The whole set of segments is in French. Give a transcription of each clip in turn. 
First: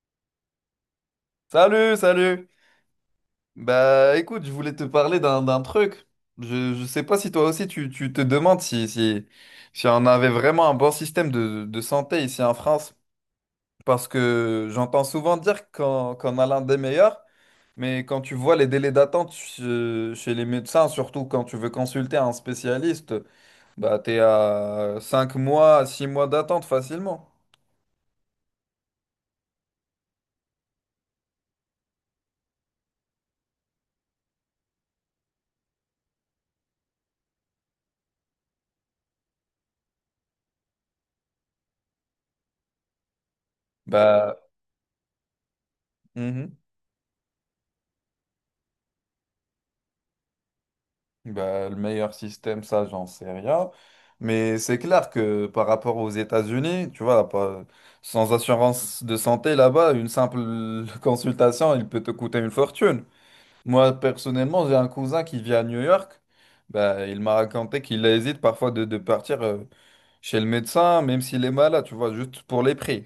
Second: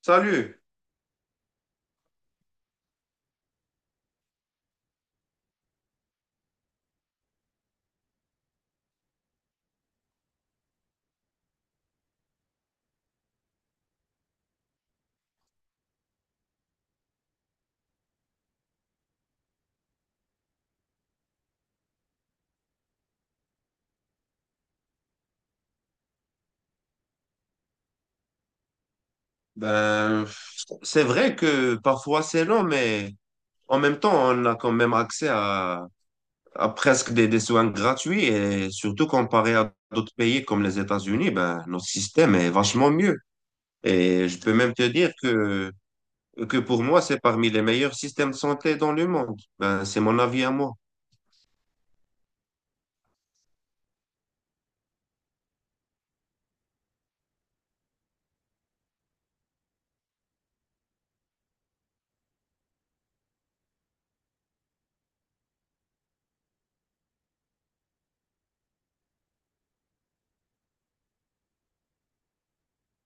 Salut. Salut, salut. Bah écoute, je voulais te parler d'un truc. Je sais pas si toi aussi tu te demandes si on avait vraiment un bon système de santé ici en France. Parce que j'entends souvent dire qu'on a l'un des meilleurs, mais quand tu vois les délais d'attente chez les médecins, surtout quand tu veux consulter un spécialiste, bah t'es à 5 mois, 6 mois d'attente facilement. Ben, c'est vrai que parfois c'est long, mais en même temps, on a quand même accès à presque des soins gratuits et surtout comparé à d'autres pays comme les États-Unis, notre système est vachement mieux. Et Bah. je peux même te dire Mhm. que pour moi, c'est parmi les meilleurs systèmes de santé dans le monde. C'est mon avis à moi. Bah, le meilleur système, ça, j'en sais rien. Mais c'est clair que par rapport aux États-Unis, tu vois, sans assurance de santé là-bas, une simple consultation, il peut te coûter une fortune. Moi, personnellement, j'ai un cousin qui vit à New York. Bah, il m'a raconté qu'il hésite parfois de partir chez le médecin, même s'il est malade, tu vois, juste pour les prix.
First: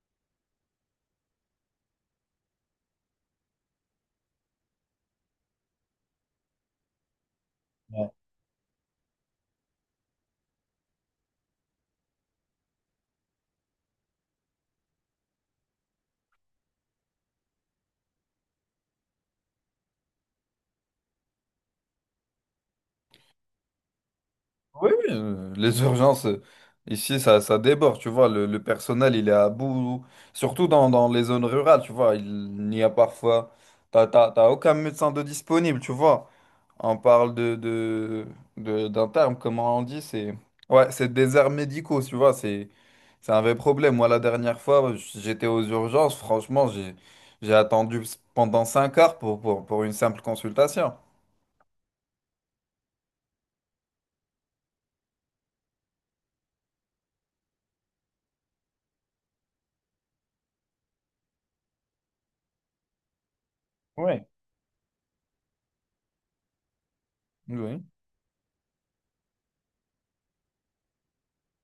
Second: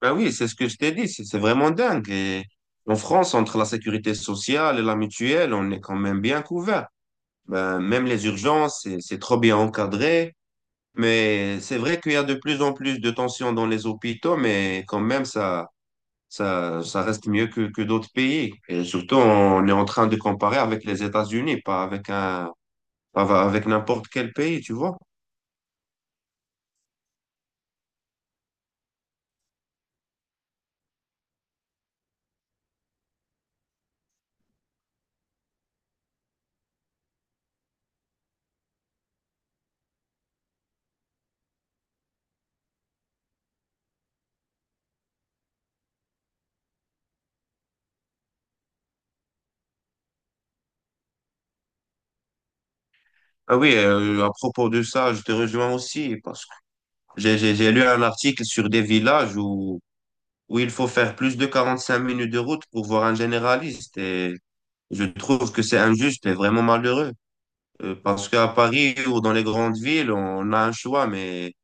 Ben oui, c'est ce que je t'ai dit, c'est vraiment dingue. Et en France, entre la sécurité sociale et la mutuelle, on est quand même bien couvert. Ben, même les urgences, c'est trop bien encadré. Mais c'est vrai qu'il y a de plus en plus de tensions dans les hôpitaux, mais quand même, ça reste mieux que d'autres pays. Et surtout, on est en train de comparer avec les États-Unis, pas avec un, pas va- avec n'importe quel pays, tu Oui, vois. oui, les urgences, ici, ça déborde, tu vois, le personnel, il est à bout, surtout dans les zones rurales, tu vois, il n'y a parfois, t'as aucun médecin de disponible, tu vois, on parle d'un terme, comment on dit, c'est, ouais, c'est déserts médicaux, tu vois, c'est un vrai problème. Moi, la dernière fois, j'étais aux urgences, franchement, j'ai attendu pendant 5 heures pour une simple consultation. Ah oui, à propos de ça, je te rejoins aussi parce que j'ai lu un article sur des villages où il faut faire plus de 45 minutes de route pour voir un généraliste Ouais. et je trouve que c'est injuste et vraiment malheureux. Oui. Parce qu'à Paris ou dans les grandes villes, on a un choix,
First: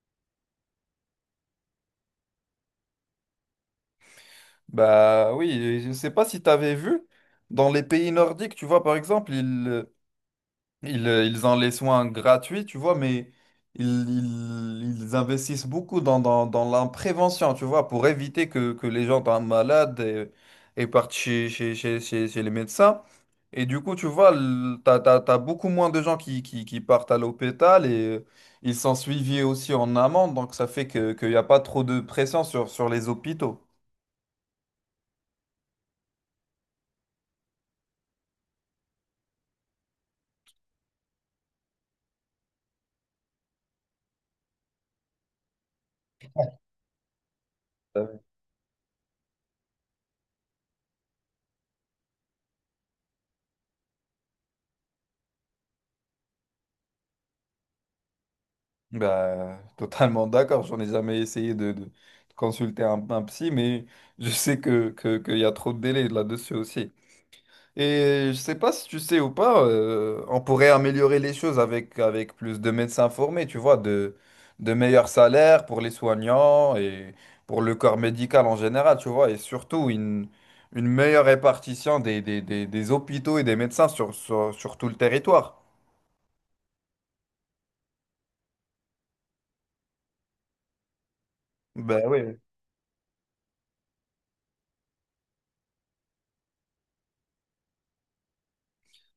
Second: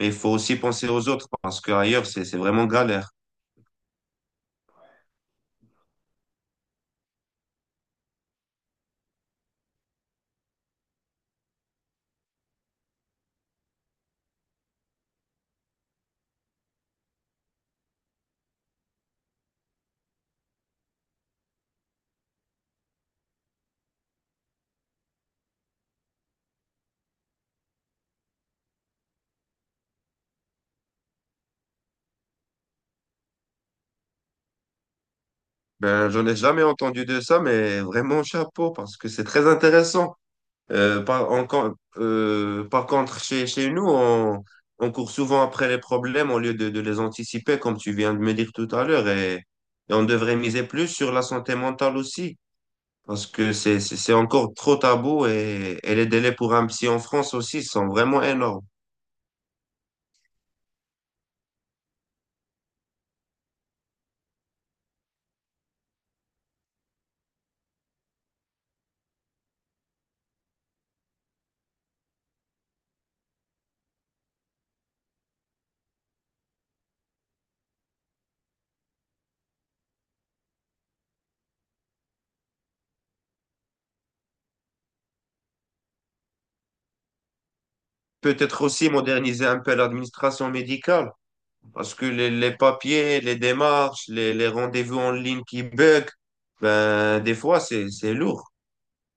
mais il faut aussi penser aux autres parce qu'ailleurs, c'est vraiment galère. Bah oui, je sais pas si tu avais vu, dans les pays nordiques, tu vois, par exemple, ils ont les soins gratuits, tu vois, mais ils investissent beaucoup dans la prévention, tu vois, pour éviter que les gens tombent malades et partent chez les médecins. Et du coup, tu vois, t'as beaucoup moins de gens qui partent à l'hôpital et ils sont suivis aussi en amont, donc ça fait qu'il n'y a pas trop de pression sur les hôpitaux. Ben, j'en ai jamais entendu de ça, mais vraiment chapeau parce que c'est très intéressant. Par contre, chez nous, on court souvent après les problèmes au lieu de les anticiper, comme tu viens de me dire tout à l'heure, et on devrait miser plus sur la santé mentale aussi. Parce que c'est encore trop tabou et les délais pour un psy en France aussi sont vraiment énormes. Bah, totalement d'accord. J'en ai jamais essayé de consulter un psy, mais je sais qu'il y a trop de délais là-dessus aussi. Et je sais pas si tu sais ou pas, on pourrait améliorer les choses avec plus de médecins formés, tu vois, de meilleurs salaires pour les soignants et pour le corps médical en général, tu vois, et surtout une meilleure répartition des hôpitaux et des médecins sur tout le territoire. Peut-être aussi moderniser un peu l'administration médicale, parce Ben que oui. les papiers, les démarches, les rendez-vous en ligne qui bug, ben, des fois, c'est lourd.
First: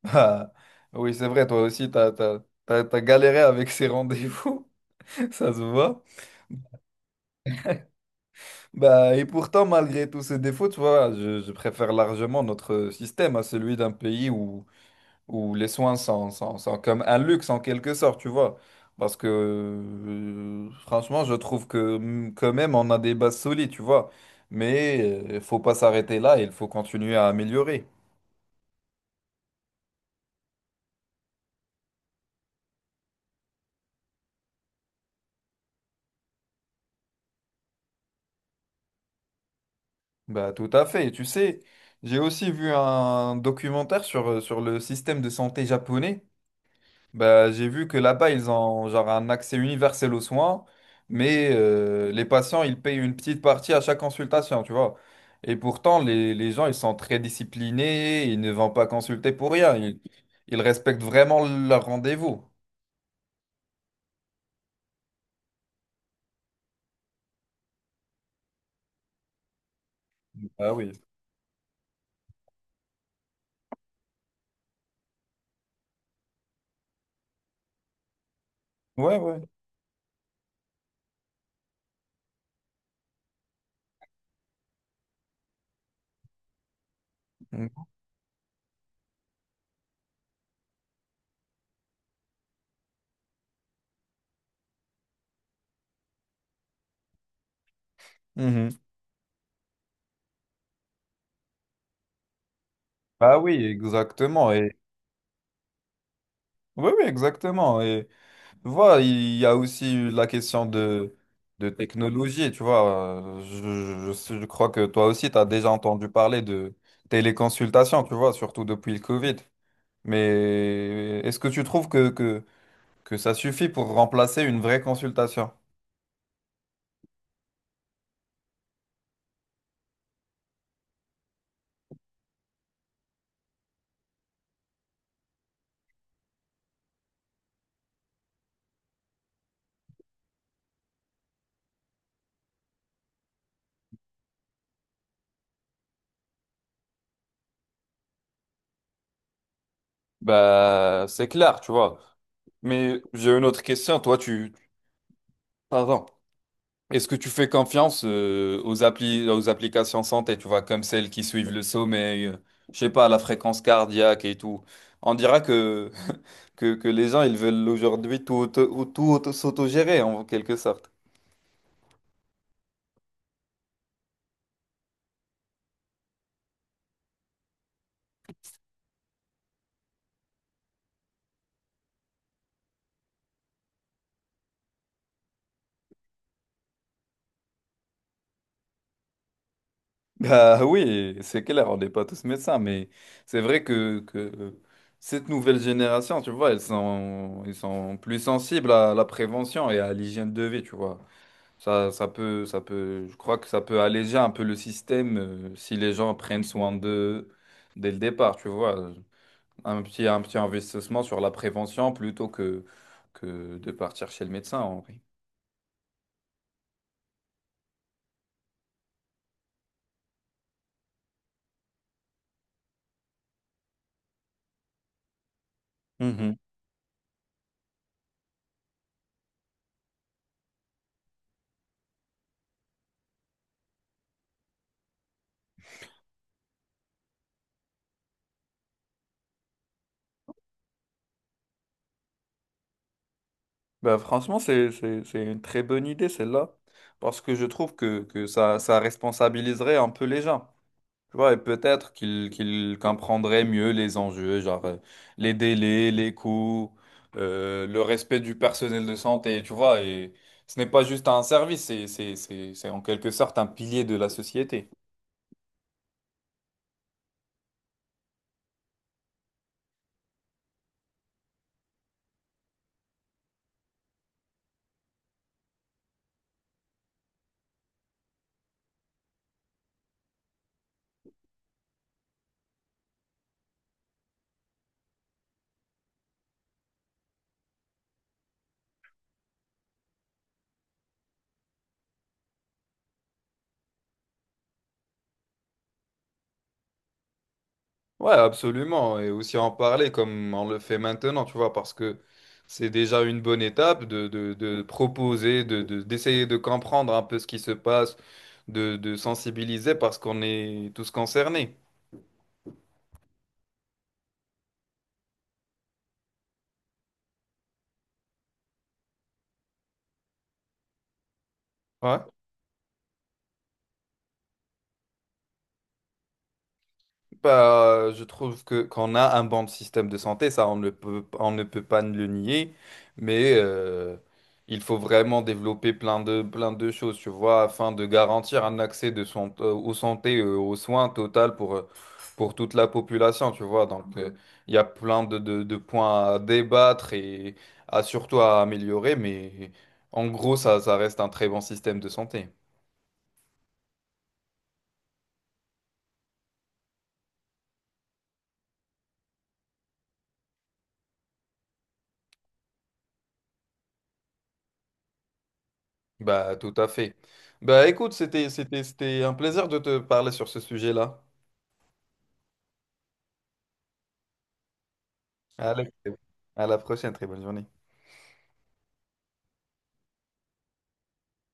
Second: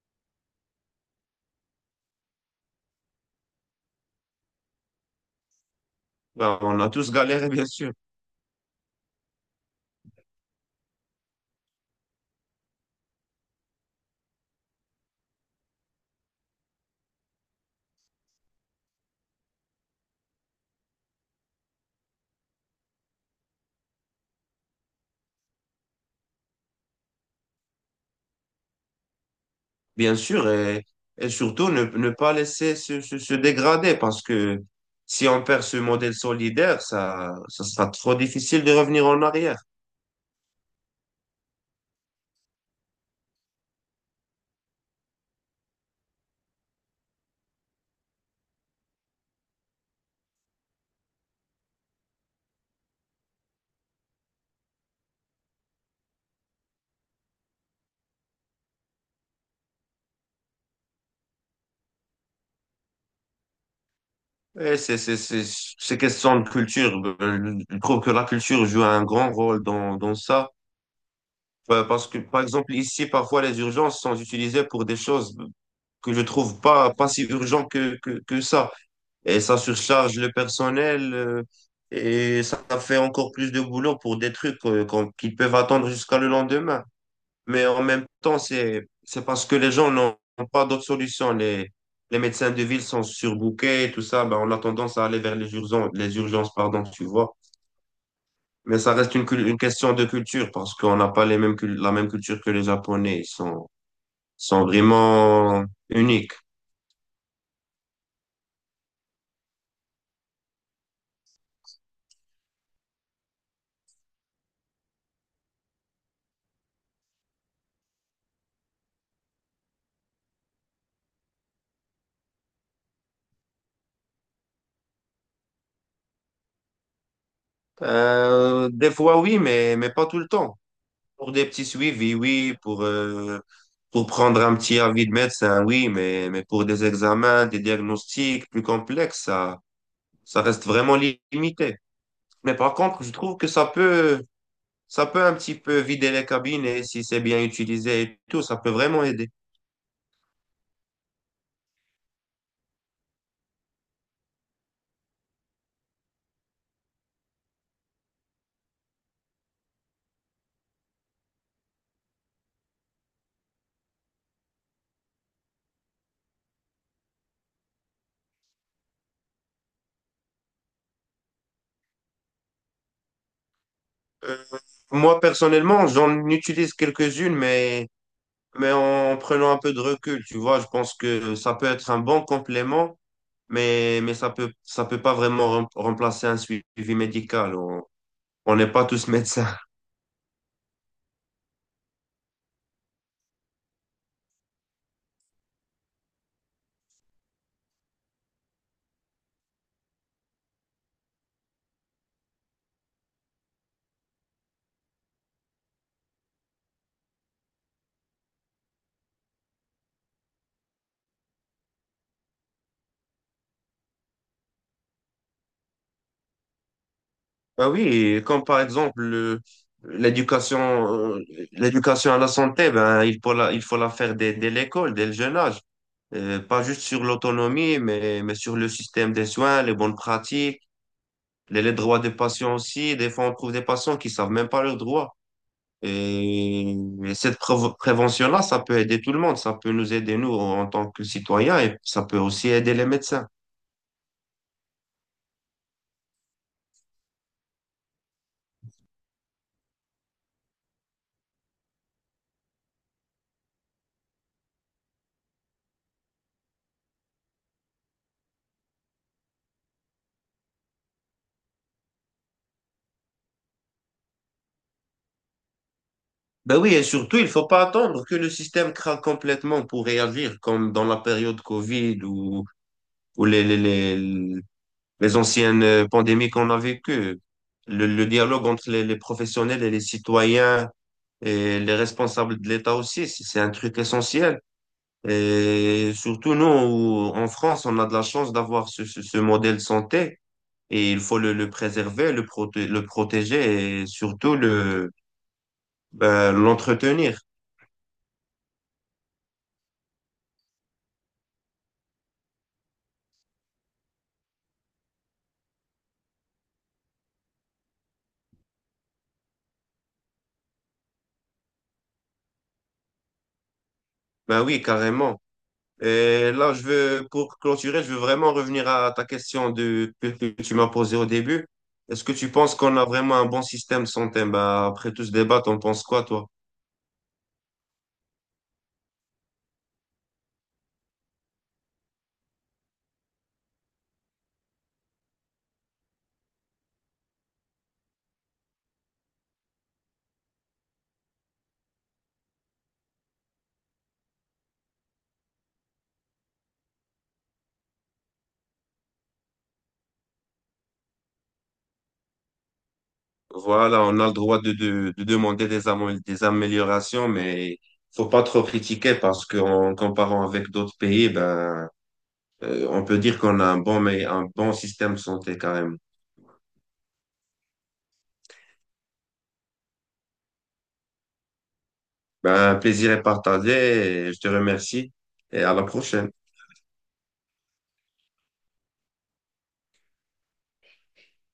Ah, oui, c'est vrai, toi aussi, t'as galéré avec ces rendez-vous, ça se voit. Ben, on a tous galéré, bien sûr. Bah, et pourtant, malgré tous ces défauts, tu vois, je préfère largement notre système à celui d'un pays où les soins sont comme un luxe en quelque sorte, tu vois. Parce que, franchement, je trouve que quand même, on a des bases solides, tu vois. Mais il faut pas s'arrêter là, il faut continuer à améliorer. Bien sûr, et surtout, ne pas laisser se dégrader, parce que si on perd ce modèle solidaire, ça sera trop difficile de revenir en arrière. Bah, tout à fait. Et tu sais, j'ai aussi vu un documentaire sur le système de santé japonais. Bah, j'ai vu que là-bas, ils ont genre un accès universel aux soins, mais les patients, ils payent une petite partie à chaque consultation, tu vois. Et pourtant, les gens, ils sont très disciplinés, ils ne vont pas consulter pour rien. Ils respectent vraiment leur rendez-vous. Et c'est question de culture. Ben, je trouve que la culture joue un grand rôle dans ça. Ah oui. Ouais, parce que, par exemple, ici, parfois, les urgences sont utilisées pour des choses que je trouve pas si urgent que ça. Ouais, Et ouais. ça surcharge le personnel, et ça fait encore plus de boulot pour des trucs, qu'on- qu'ils peuvent attendre jusqu'à le lendemain. Mais en Mhm. même temps, c'est parce que les gens n'ont pas d'autres solutions. Les médecins de ville sont surbookés et tout ça. Ben, on a tendance à aller vers les urgences, pardon, tu vois. Mhm. Mais ça reste une question de culture parce qu'on n'a pas la même culture que les Japonais. Ah oui, exactement. Sont Et… vraiment uniques. Oui, oui, exactement. Voilà, il y a aussi la question de technologie, tu vois. Je crois que toi aussi, tu as déjà entendu parler de téléconsultation, tu vois, surtout depuis le Covid. Mais est-ce que tu trouves que ça suffit pour remplacer une vraie consultation? Des fois, oui, mais pas tout le temps. Pour des petits suivis, oui. Pour prendre un petit avis de médecin, oui. Mais pour des examens, des diagnostics plus complexes, ça reste vraiment limité. Mais par contre, je trouve que ça peut un petit peu vider les cabinets si c'est bien utilisé et tout. Ça peut vraiment aider. Bah, c'est clair, tu vois. Mais j'ai une autre question. Toi, tu… Pardon. Est-ce que tu fais confiance aux applications santé, tu vois, comme celles qui suivent le sommeil, je sais pas, la fréquence cardiaque et tout. On dira que, que les gens, ils veulent aujourd'hui tout, s'autogérer en quelque sorte. Euh, Moi, personnellement, j'en utilise quelques-unes, mais en prenant un peu de recul, tu vois, je pense que ça peut être un bon complément, mais, ça peut pas vraiment remplacer un suivi médical. On n'est pas tous médecins. Bah oui, c'est clair, on n'est pas tous médecins, mais c'est vrai que cette nouvelle génération, tu vois, ils sont plus sensibles à la prévention et à l'hygiène de vie, tu vois. Ça peut, je crois que ça peut alléger un peu le système si les gens prennent soin d'eux dès le départ, tu vois. Un petit investissement sur la prévention plutôt que de partir chez le médecin, en vrai. Ah oui, comme par exemple, l'éducation, l'éducation à la santé, ben, il faut la faire dès l'école, dès le jeune âge. Mhm. Pas juste sur l'autonomie, mais sur le système des soins, les bonnes pratiques. Les droits des patients aussi, des fois on trouve des patients qui savent même pas leurs droits. Et, et cette prévention-là, ça peut aider tout le monde, ça peut nous aider nous en tant que citoyens et ça peut aussi aider les médecins. Bah, franchement, c'est une très bonne idée, celle-là, parce que je trouve que ça, ça responsabiliserait un peu les gens. Tu vois, et peut-être qu'il comprendrait mieux les enjeux, genre les délais, les coûts, le respect du personnel de santé, tu vois. Et ce n'est pas juste un service, c'est en quelque sorte un pilier de la société. Ben oui, et surtout, il faut pas attendre que le système craque complètement pour réagir, comme dans la période Covid ou, ou les, les, les, les anciennes pandémies qu'on a vécues. Le dialogue entre les professionnels et les citoyens et les responsables de l'État aussi, c'est un truc essentiel. Et surtout, nous, en France, on a de la chance d'avoir ce modèle santé et il faut le préserver, le protéger et surtout ben, l'entretenir. Ouais, absolument. Et aussi en parler comme on le fait maintenant, tu vois, parce que c'est déjà une bonne étape de proposer, d'essayer de comprendre un peu ce qui se passe, de sensibiliser parce qu'on est tous concernés. Ben oui, carrément. Et là, je veux, pour clôturer, je veux vraiment revenir à ta question que tu m'as posée au début. Ouais. Est-ce que tu penses qu'on a vraiment un bon système de santé? Ben, après tout ce débat, t'en penses quoi, toi? Bah, je trouve que qu'on a un bon système de santé, ça on ne peut pas le nier, mais il faut vraiment développer plein de choses, tu vois, afin de garantir un accès de son, aux santé, aux soins total pour toute la population, tu vois. Donc, il y a plein de points à débattre et à améliorer, mais en gros, ça reste un très bon système de santé. Voilà, on a le droit de demander des améliorations, mais faut pas trop critiquer parce qu'en comparant avec d'autres pays, ben, on peut dire qu'on a un bon, mais un bon système de santé quand même. Bah, tout à fait. Bah, écoute, c'était un plaisir de te parler sur ce sujet-là. Ben, plaisir est partagé et je te remercie et à la Allez, prochaine. à la prochaine, très bonne journée.